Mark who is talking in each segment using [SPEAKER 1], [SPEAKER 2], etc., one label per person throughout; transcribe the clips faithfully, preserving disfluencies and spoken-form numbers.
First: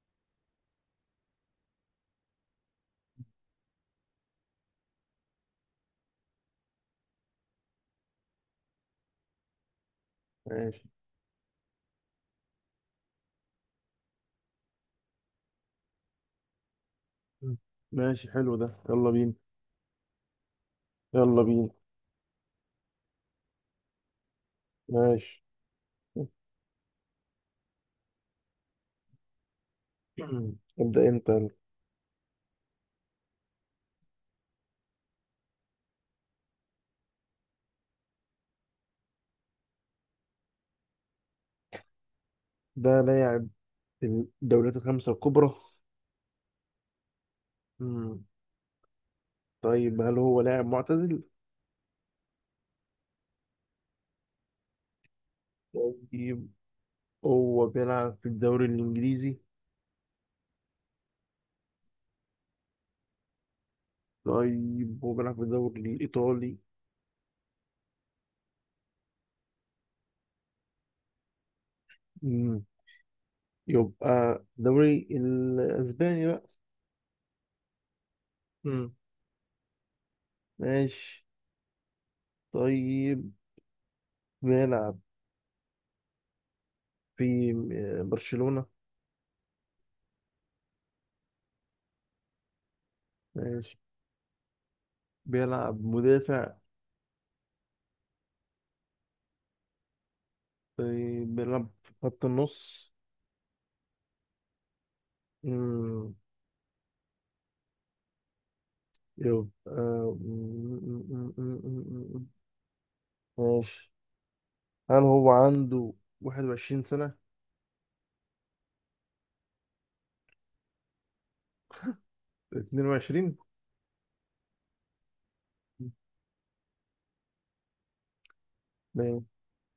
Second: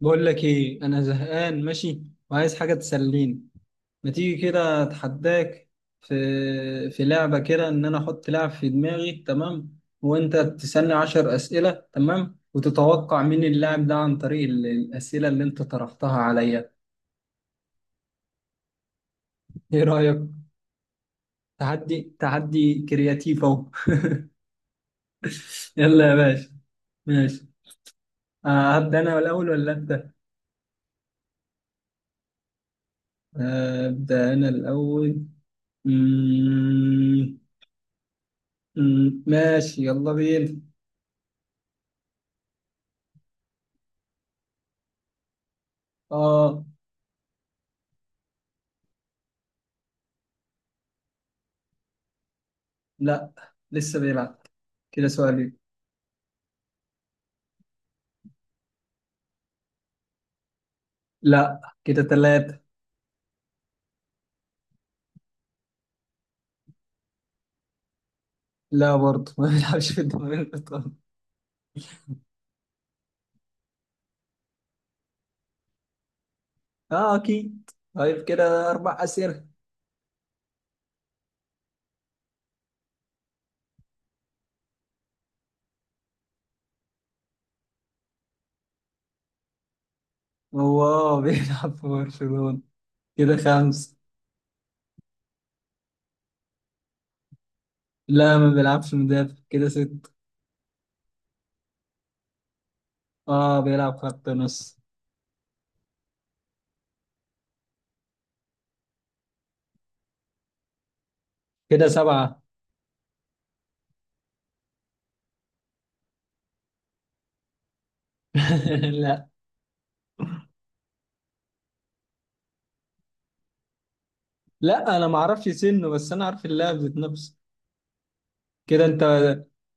[SPEAKER 1] بقول لك ايه؟ انا زهقان، ماشي وعايز حاجه تسليني. ما تيجي كده؟ اتحداك. في في لعبه كده، ان انا احط لعب في دماغي، تمام، وانت
[SPEAKER 2] ماشي.
[SPEAKER 1] تسالني عشر اسئله، تمام، وتتوقع مين اللاعب ده عن طريق ال- الاسئله اللي انت طرحتها عليا.
[SPEAKER 2] مم. ماشي حلو ده، يلا بينا.
[SPEAKER 1] ايه رايك؟
[SPEAKER 2] يلا بينا.
[SPEAKER 1] تحدي، تحدي كرياتيف اهو.
[SPEAKER 2] ماشي.
[SPEAKER 1] يلا يا باشا. ماشي. آه، هبدا انا الاول ولا انت؟
[SPEAKER 2] ابدأ انت يلا.
[SPEAKER 1] آه، ابدا انا الاول. مم، مم، ماشي، يلا بينا.
[SPEAKER 2] ده لاعب الدوريات الخمسة الكبرى.
[SPEAKER 1] اه.
[SPEAKER 2] مم. طيب، هل هو لاعب معتزل؟
[SPEAKER 1] لا، لسه بيلعب. كده سؤالين.
[SPEAKER 2] طيب، هو بيلعب في الدوري الإنجليزي؟
[SPEAKER 1] لا، كده ثلاثة.
[SPEAKER 2] طيب، هو بيلعب في الدوري الإيطالي؟
[SPEAKER 1] لا برضه، ما بيلعبش في الدوري الإيطالي.
[SPEAKER 2] مم. يبقى الدوري الأسباني بقى.
[SPEAKER 1] اه أكيد. طيب كده
[SPEAKER 2] مم.
[SPEAKER 1] أربع أسئلة.
[SPEAKER 2] ماشي. طيب، بيلعب في آه، برشلونة.
[SPEAKER 1] هو اه بيلعب في برشلونة. كده
[SPEAKER 2] ماشي.
[SPEAKER 1] خمسة.
[SPEAKER 2] بيلعب مدافع؟
[SPEAKER 1] لا، ما بيلعبش مدافع. كده ستة.
[SPEAKER 2] طيب، بيلعب في خط النص.
[SPEAKER 1] اه، بيلعب خط نص.
[SPEAKER 2] مم، يبقى مم، مم، مم، مم،
[SPEAKER 1] كده
[SPEAKER 2] مم.
[SPEAKER 1] سبعة.
[SPEAKER 2] ماشي. هل هو عنده واحد وعشرين سنة؟
[SPEAKER 1] لا
[SPEAKER 2] اتنين وعشرين؟
[SPEAKER 1] لا، أنا ما أعرفش سنه، بس أنا عارف اللاعب ذات نفسه. كده أنت.
[SPEAKER 2] ماشي.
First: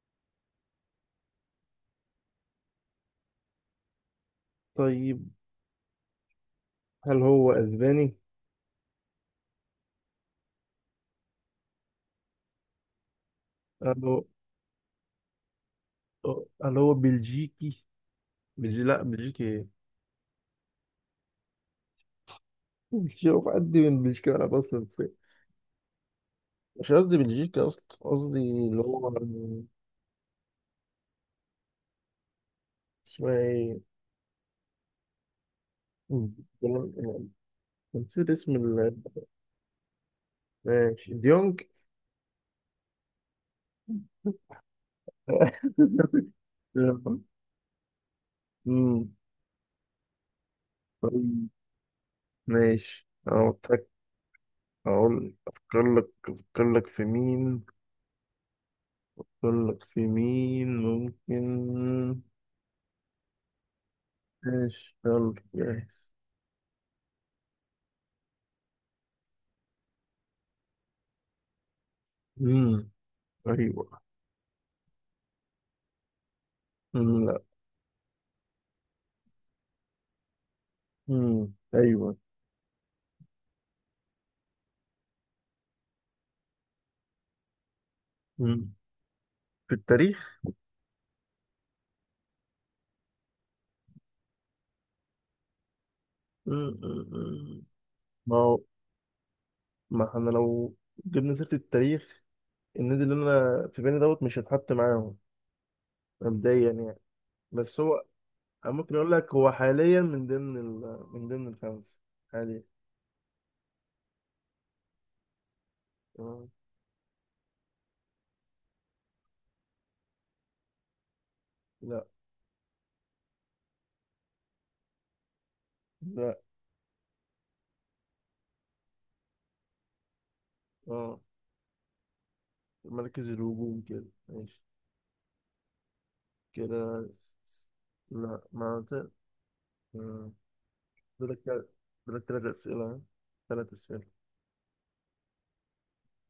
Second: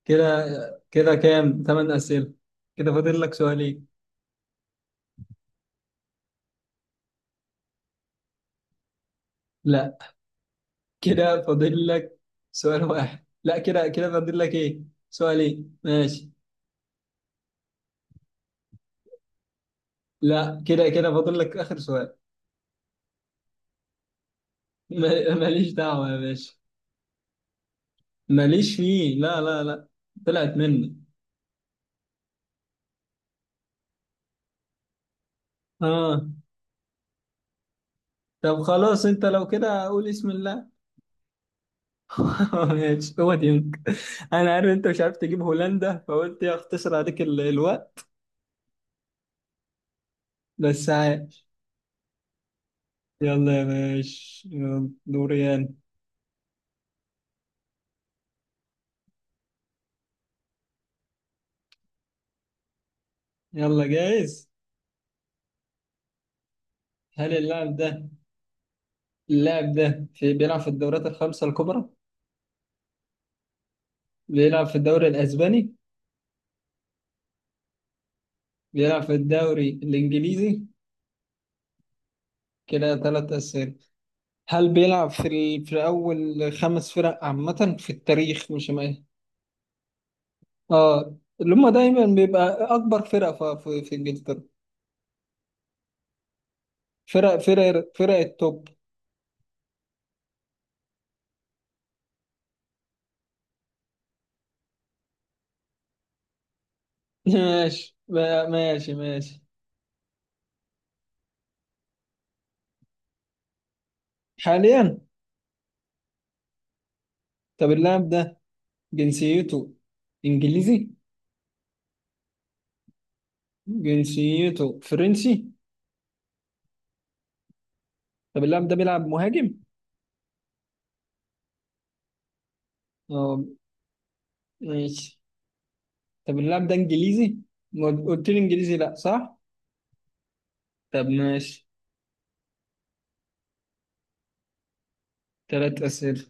[SPEAKER 1] كده كده كام؟ ثمان أسئلة. كده فاضل لك سؤالين.
[SPEAKER 2] طيب، هل هو أسباني؟
[SPEAKER 1] لا، كده فاضل لك سؤال واحد. لا، كده
[SPEAKER 2] هل
[SPEAKER 1] كده
[SPEAKER 2] هو
[SPEAKER 1] فاضل لك ايه؟ سؤالين، ماشي.
[SPEAKER 2] هل هو بلجيكي؟ بلجي... لا، بلجيكي ايه؟
[SPEAKER 1] لا، كده كده فاضل لك اخر سؤال.
[SPEAKER 2] بلجيكي، هو في قد من بلجيكا؟ أنا أصلا في-
[SPEAKER 1] ما- ماليش دعوة يا باشا.
[SPEAKER 2] مش قصدي بلجيكا، أصلا قصدي
[SPEAKER 1] ماليش
[SPEAKER 2] اللي هو
[SPEAKER 1] فيه، لا لا لا. طلعت مني.
[SPEAKER 2] اسمها ايه.
[SPEAKER 1] اه.
[SPEAKER 2] مم. نسيت اسم
[SPEAKER 1] طب
[SPEAKER 2] ال
[SPEAKER 1] خلاص، انت لو كده قول اسم الله.
[SPEAKER 2] ماشي ديونج.
[SPEAKER 1] ماشي، هو ديونج. انا عارف انت مش عارف تجيب هولندا، فقلت يا اختصر عليك ال- الوقت.
[SPEAKER 2] أمم،
[SPEAKER 1] بس عايش.
[SPEAKER 2] طيب ماشي، أنا
[SPEAKER 1] يلا يا
[SPEAKER 2] قلتلك.
[SPEAKER 1] باشا، يلا
[SPEAKER 2] أقول
[SPEAKER 1] دوريان.
[SPEAKER 2] أفكر لك أفكر لك في مين، أفكر لك في مين ممكن.
[SPEAKER 1] يلا جاهز.
[SPEAKER 2] ماشي، يلا جاهز.
[SPEAKER 1] هل اللاعب ده، اللاعب ده في بيلعب في الدوريات الخمسة الكبرى؟
[SPEAKER 2] أمم، أيوة.
[SPEAKER 1] بيلعب في الدوري الأسباني؟
[SPEAKER 2] أمم، لا.
[SPEAKER 1] بيلعب في الدوري الإنجليزي؟
[SPEAKER 2] أمم، أيوة.
[SPEAKER 1] كده ثلاث أسئلة. هل بيلعب في ال... في أول خمس فرق عامة في التاريخ؟ مش
[SPEAKER 2] أمم،
[SPEAKER 1] ما...
[SPEAKER 2] في التاريخ.
[SPEAKER 1] آه اللي هم دايما بيبقى أكبر فرقة في, في, في إنجلترا.
[SPEAKER 2] أمم، أمم،
[SPEAKER 1] فرق
[SPEAKER 2] أمم.
[SPEAKER 1] فرق فرق
[SPEAKER 2] ما هو،
[SPEAKER 1] التوب.
[SPEAKER 2] ما احنا لو جبنا سيرة التاريخ، النادي اللي أنا في بالي دوت مش هتحط معاهم، مبدئيا يعني. بس
[SPEAKER 1] ماشي،
[SPEAKER 2] هو،
[SPEAKER 1] ما-
[SPEAKER 2] أنا
[SPEAKER 1] ماشي
[SPEAKER 2] ممكن أقول لك
[SPEAKER 1] ماشي.
[SPEAKER 2] هو حاليا من ضمن ال... من ضمن الخمس، حاليا.
[SPEAKER 1] حاليا.
[SPEAKER 2] آه.
[SPEAKER 1] طب اللاعب ده جنسيته إنجليزي؟
[SPEAKER 2] لا.
[SPEAKER 1] جنسيته فرنسي؟
[SPEAKER 2] لا،
[SPEAKER 1] طب اللاعب ده بيلعب مهاجم؟
[SPEAKER 2] اه مركز
[SPEAKER 1] آه،
[SPEAKER 2] الهجوم كده، ماشي.
[SPEAKER 1] ماشي. طب اللاعب ده
[SPEAKER 2] كده س-
[SPEAKER 1] انجليزي؟
[SPEAKER 2] س-
[SPEAKER 1] ما قلت لي
[SPEAKER 2] لا
[SPEAKER 1] انجليزي،
[SPEAKER 2] ما ت-
[SPEAKER 1] لا صح؟
[SPEAKER 2] آه.
[SPEAKER 1] طب
[SPEAKER 2] دولك
[SPEAKER 1] ماشي.
[SPEAKER 2] تل- دولك تلات أسئلة، تلات أسئلة.
[SPEAKER 1] ثلاث اسئله.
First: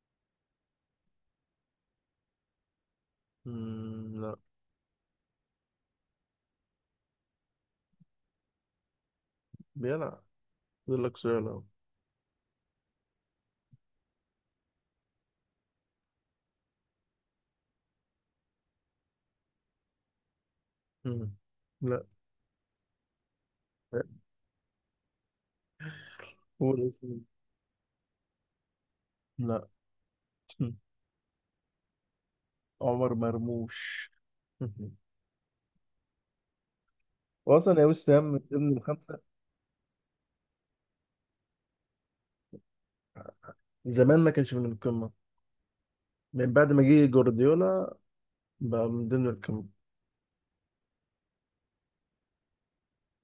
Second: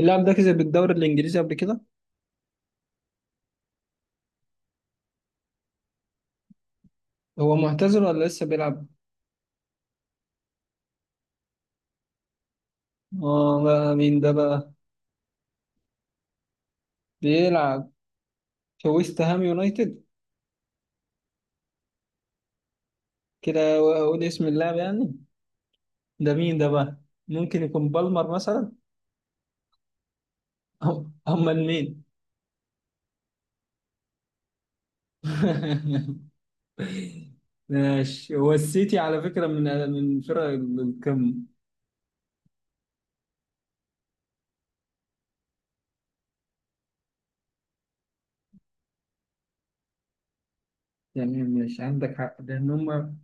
[SPEAKER 1] اللاعب ده كسب الدوري الانجليزي قبل كده؟
[SPEAKER 2] مم، لا.
[SPEAKER 1] هو معتزل ولا لسه بيلعب؟
[SPEAKER 2] بيلعب. دولك سؤال أهو.
[SPEAKER 1] اه، بقى مين ده بقى؟ بيلعب في ويست هام يونايتد.
[SPEAKER 2] مم. لا،
[SPEAKER 1] كده اقول اسم اللاعب يعني. ده مين ده
[SPEAKER 2] قول
[SPEAKER 1] بقى؟
[SPEAKER 2] اسمه.
[SPEAKER 1] ممكن يكون بالمر مثلا؟
[SPEAKER 2] لا.
[SPEAKER 1] أم- امال مين؟
[SPEAKER 2] عمر مرموش. وأصلا يا وسام،
[SPEAKER 1] ماشي،
[SPEAKER 2] من
[SPEAKER 1] هو
[SPEAKER 2] ضمن
[SPEAKER 1] السيتي
[SPEAKER 2] الخمسة.
[SPEAKER 1] على فكره من من فرق القمه.
[SPEAKER 2] زمان ما كانش من القمة، من بعد ما جه جوارديولا بقى من ضمن الكم.
[SPEAKER 1] يعني مش عندك حق لان هم.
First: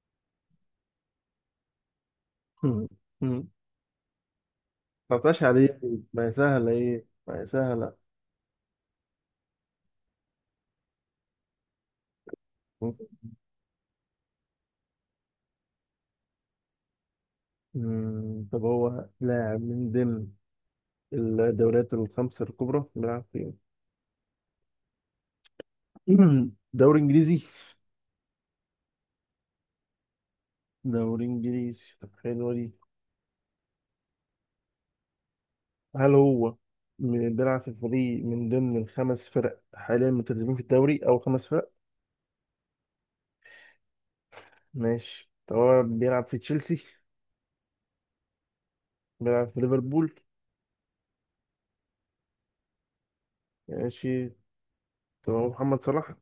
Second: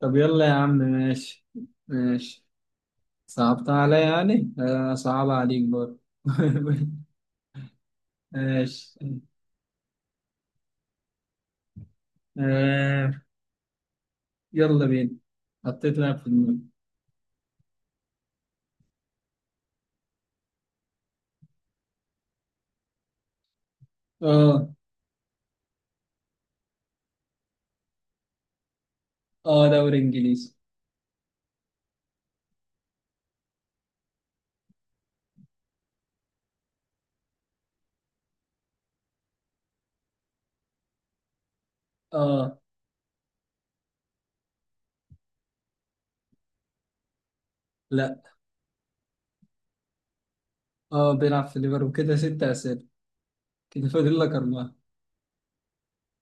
[SPEAKER 1] طب يلا يا عم، ماشي. ماشي.
[SPEAKER 2] مم. مم.
[SPEAKER 1] صعبتها عليا يعني، آه، صعب
[SPEAKER 2] تسعتاشر
[SPEAKER 1] عليك
[SPEAKER 2] عليه،
[SPEAKER 1] برضه.
[SPEAKER 2] ما هي سهلة، إيه ما هي سهلة.
[SPEAKER 1] ماشي. آه يلا بينا. حطيت لاعب في دماغي.
[SPEAKER 2] مم، طب هو لاعب من ضمن الدوريات الخمس الكبرى، بيلعب فين؟
[SPEAKER 1] اه.
[SPEAKER 2] دوري إنجليزي.
[SPEAKER 1] اه، دوري انجليزي.
[SPEAKER 2] دوري إنجليزي، طب حلوة دي. هل هو م- بيلعب في فريق من ضمن الخمس فرق حاليا متدربين في الدوري أو خمس فرق؟
[SPEAKER 1] اه.
[SPEAKER 2] ماشي. طب هو بيلعب في تشيلسي؟
[SPEAKER 1] لا.
[SPEAKER 2] بيلعب في ليفربول؟
[SPEAKER 1] اه، بيلعب في ليفربول. كده ست اسئله. كده فاضل لك
[SPEAKER 2] ماشي.
[SPEAKER 1] اربعه.
[SPEAKER 2] طب هو محمد صلاح؟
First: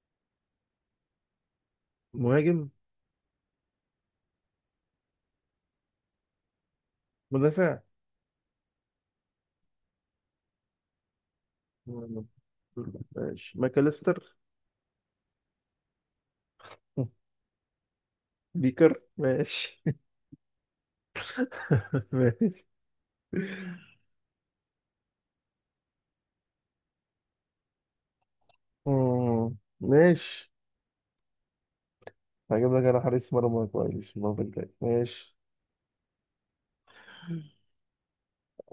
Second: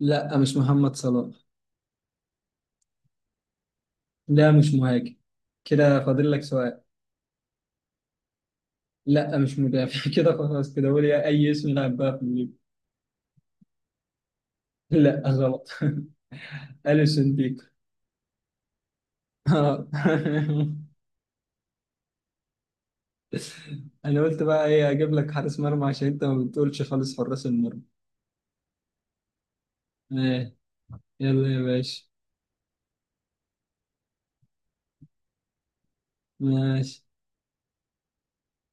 [SPEAKER 1] لا، مش محمد صلاح.
[SPEAKER 2] مهاجم؟
[SPEAKER 1] لا، مش مهاجم. كده فاضل لك سؤال.
[SPEAKER 2] مدافع؟
[SPEAKER 1] لا، مش مدافع. كده خلاص، كده قول يا اي اسم لاعب بقى في
[SPEAKER 2] مم.
[SPEAKER 1] الليفر.
[SPEAKER 2] ماشي. ماكاليستر؟
[SPEAKER 1] لا، غلط. اليسون بيكو.
[SPEAKER 2] بيكر، ماشي.
[SPEAKER 1] اه.
[SPEAKER 2] ماشي.
[SPEAKER 1] انا قلت بقى ايه؟ اجيب لك حارس مرمى، عشان انت ما بتقولش خالص حراس المرمى.
[SPEAKER 2] مم. ماشي،
[SPEAKER 1] ايه. يلا يا باشا.
[SPEAKER 2] هجيب لك انا حارس مرمى كويس المرة الجاية، ماشي.
[SPEAKER 1] ماشي.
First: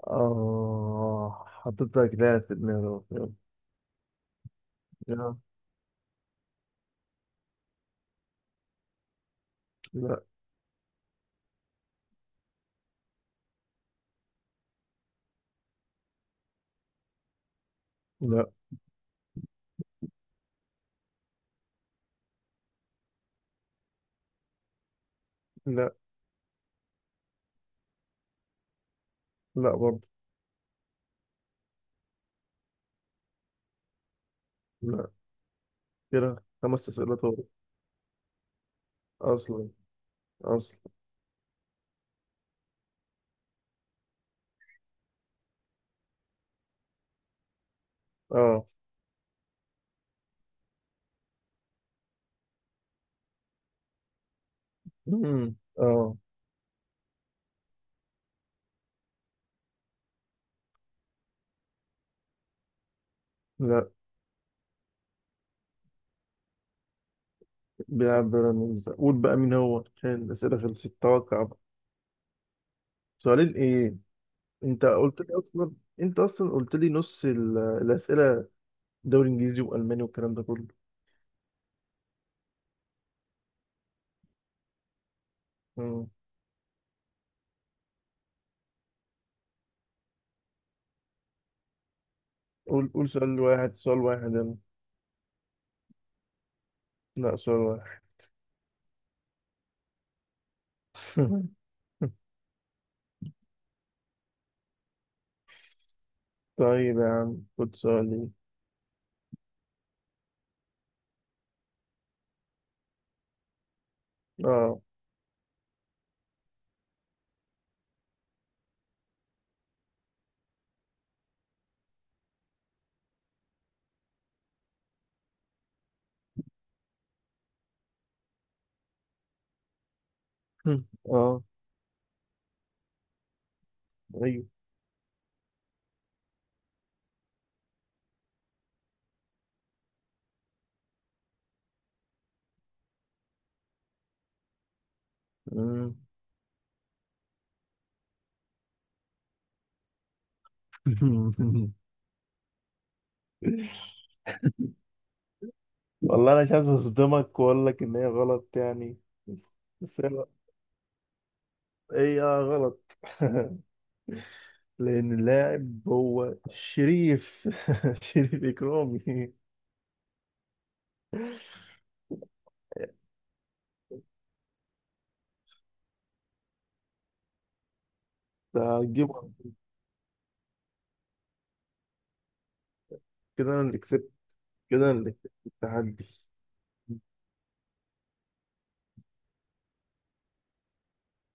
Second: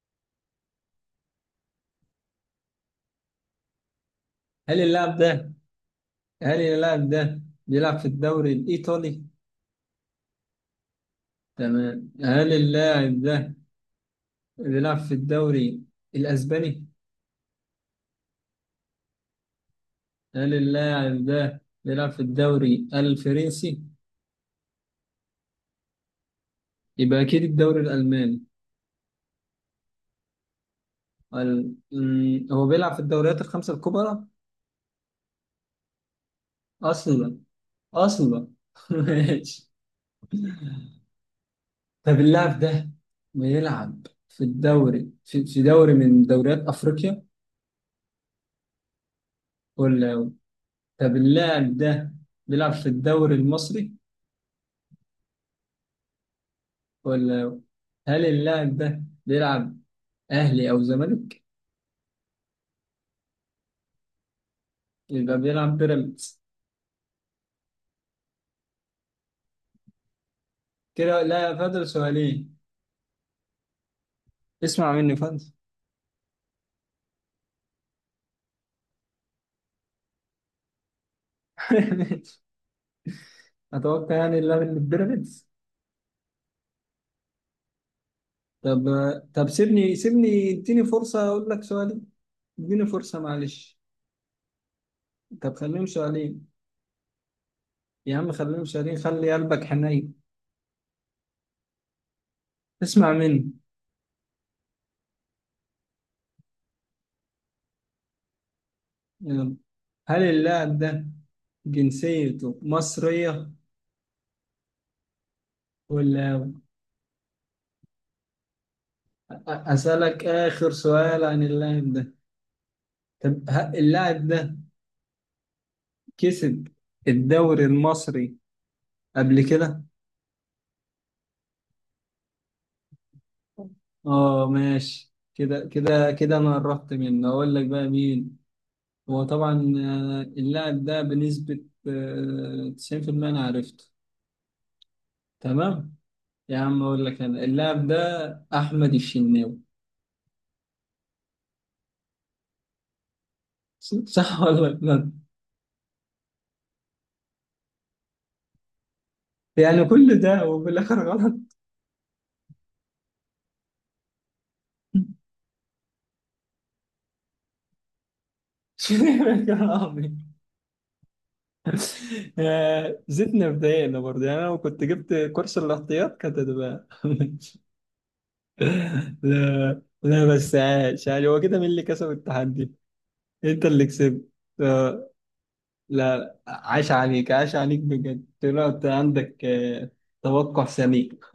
[SPEAKER 2] اه، حطيت لك لاعب في دماغي أهو.
[SPEAKER 1] هل اللاعب
[SPEAKER 2] يلا.
[SPEAKER 1] ده، هل اللاعب ده بيلعب في الدوري الايطالي؟
[SPEAKER 2] لا.
[SPEAKER 1] تمام. هل اللاعب ده بيلعب في الدوري الاسباني؟
[SPEAKER 2] لا. لا.
[SPEAKER 1] هل اللاعب ده بيلعب في الدوري الفرنسي؟
[SPEAKER 2] لا.
[SPEAKER 1] يبقى اكيد الدوري الالماني.
[SPEAKER 2] لا برضه.
[SPEAKER 1] ال... مم، هو بيلعب في الدوريات الخمسه الكبرى؟
[SPEAKER 2] لا. كده خمس أسئلة
[SPEAKER 1] اصلا.
[SPEAKER 2] طول.
[SPEAKER 1] اصلا.
[SPEAKER 2] أصلا،
[SPEAKER 1] ماشي.
[SPEAKER 2] أصلا.
[SPEAKER 1] طب اللاعب ده بيلعب في الدوري في, في دوري من دوريات افريقيا؟
[SPEAKER 2] اه.
[SPEAKER 1] ولا طب اللاعب ده بيلعب في الدوري المصري؟
[SPEAKER 2] مم. اه.
[SPEAKER 1] ولا هل اللاعب ده بيلعب اهلي او زمالك؟
[SPEAKER 2] لا،
[SPEAKER 1] يبقى بيلعب بيراميدز.
[SPEAKER 2] بيلعب بيراميدز. قول بقى مين هو، عشان الأسئلة خلصت،
[SPEAKER 1] كده
[SPEAKER 2] توقع
[SPEAKER 1] لا،
[SPEAKER 2] بقى.
[SPEAKER 1] فاضل سؤالين.
[SPEAKER 2] سؤالين ايه، انت
[SPEAKER 1] اسمع مني،
[SPEAKER 2] قلت لي
[SPEAKER 1] فاضل.
[SPEAKER 2] اصلا انت اصلا قلت لي نص ال- الاسئله، دوري انجليزي والماني والكلام ده كله.
[SPEAKER 1] اتوقع يعني اللاعب اللي في بيراميدز.
[SPEAKER 2] مم.
[SPEAKER 1] طب، طب سيبني سيبني اديني فرصة اقول لك سؤالين. اديني
[SPEAKER 2] قول، قول
[SPEAKER 1] فرصة
[SPEAKER 2] سؤال واحد،
[SPEAKER 1] معلش.
[SPEAKER 2] سؤال واحد، يلا.
[SPEAKER 1] طب خليهم سؤالين.
[SPEAKER 2] لا، سؤال واحد.
[SPEAKER 1] يا عم خليهم سؤالين، خلي قلبك حنين. اسمع مني.
[SPEAKER 2] طيب يا عم خد سؤالي.
[SPEAKER 1] يلا. هل اللاعب ده جنسيته مصرية؟
[SPEAKER 2] اه.
[SPEAKER 1] ولا أسألك آخر سؤال عن اللاعب ده. طب ه- اللاعب ده كسب الدوري المصري قبل كده؟
[SPEAKER 2] اه. ايوه.
[SPEAKER 1] اه، ماشي. كده كده كده انا قربت منه. اقول لك بقى مين؟ هو طبعا، آه، اللاعب ده بنسبة آه، تسعين في المية انا عرفته. تمام.
[SPEAKER 2] مم.
[SPEAKER 1] يا عم اقول لك انا اللاعب ده احمد الشناوي. صح ولا لا؟
[SPEAKER 2] والله، انا مش عايز اصدمك واقول لك ان هي غلط يعني،
[SPEAKER 1] يعني
[SPEAKER 2] بس
[SPEAKER 1] كل
[SPEAKER 2] هي
[SPEAKER 1] ده وفي الاخر غلط.
[SPEAKER 2] هي غلط. لان اللاعب هو شريف، شريف
[SPEAKER 1] شنو
[SPEAKER 2] اكرامي.
[SPEAKER 1] يا عمي؟ آه، زدنا بدايقنا برضه. يعني انا لو كنت جبت كورس الاحتياط كانت هتبقى
[SPEAKER 2] ده هتجيبه.
[SPEAKER 1] لا لا، بس عاش. يعني هو كده مين اللي كسب التحدي؟
[SPEAKER 2] كده انا
[SPEAKER 1] انت
[SPEAKER 2] اللي
[SPEAKER 1] اللي
[SPEAKER 2] كسبت.
[SPEAKER 1] كسبت.
[SPEAKER 2] كده
[SPEAKER 1] آه،
[SPEAKER 2] الاتحاد.
[SPEAKER 1] لا لا، عاش عليك، عاش عليك بجد. طلعت عندك. آه، توقع سميك.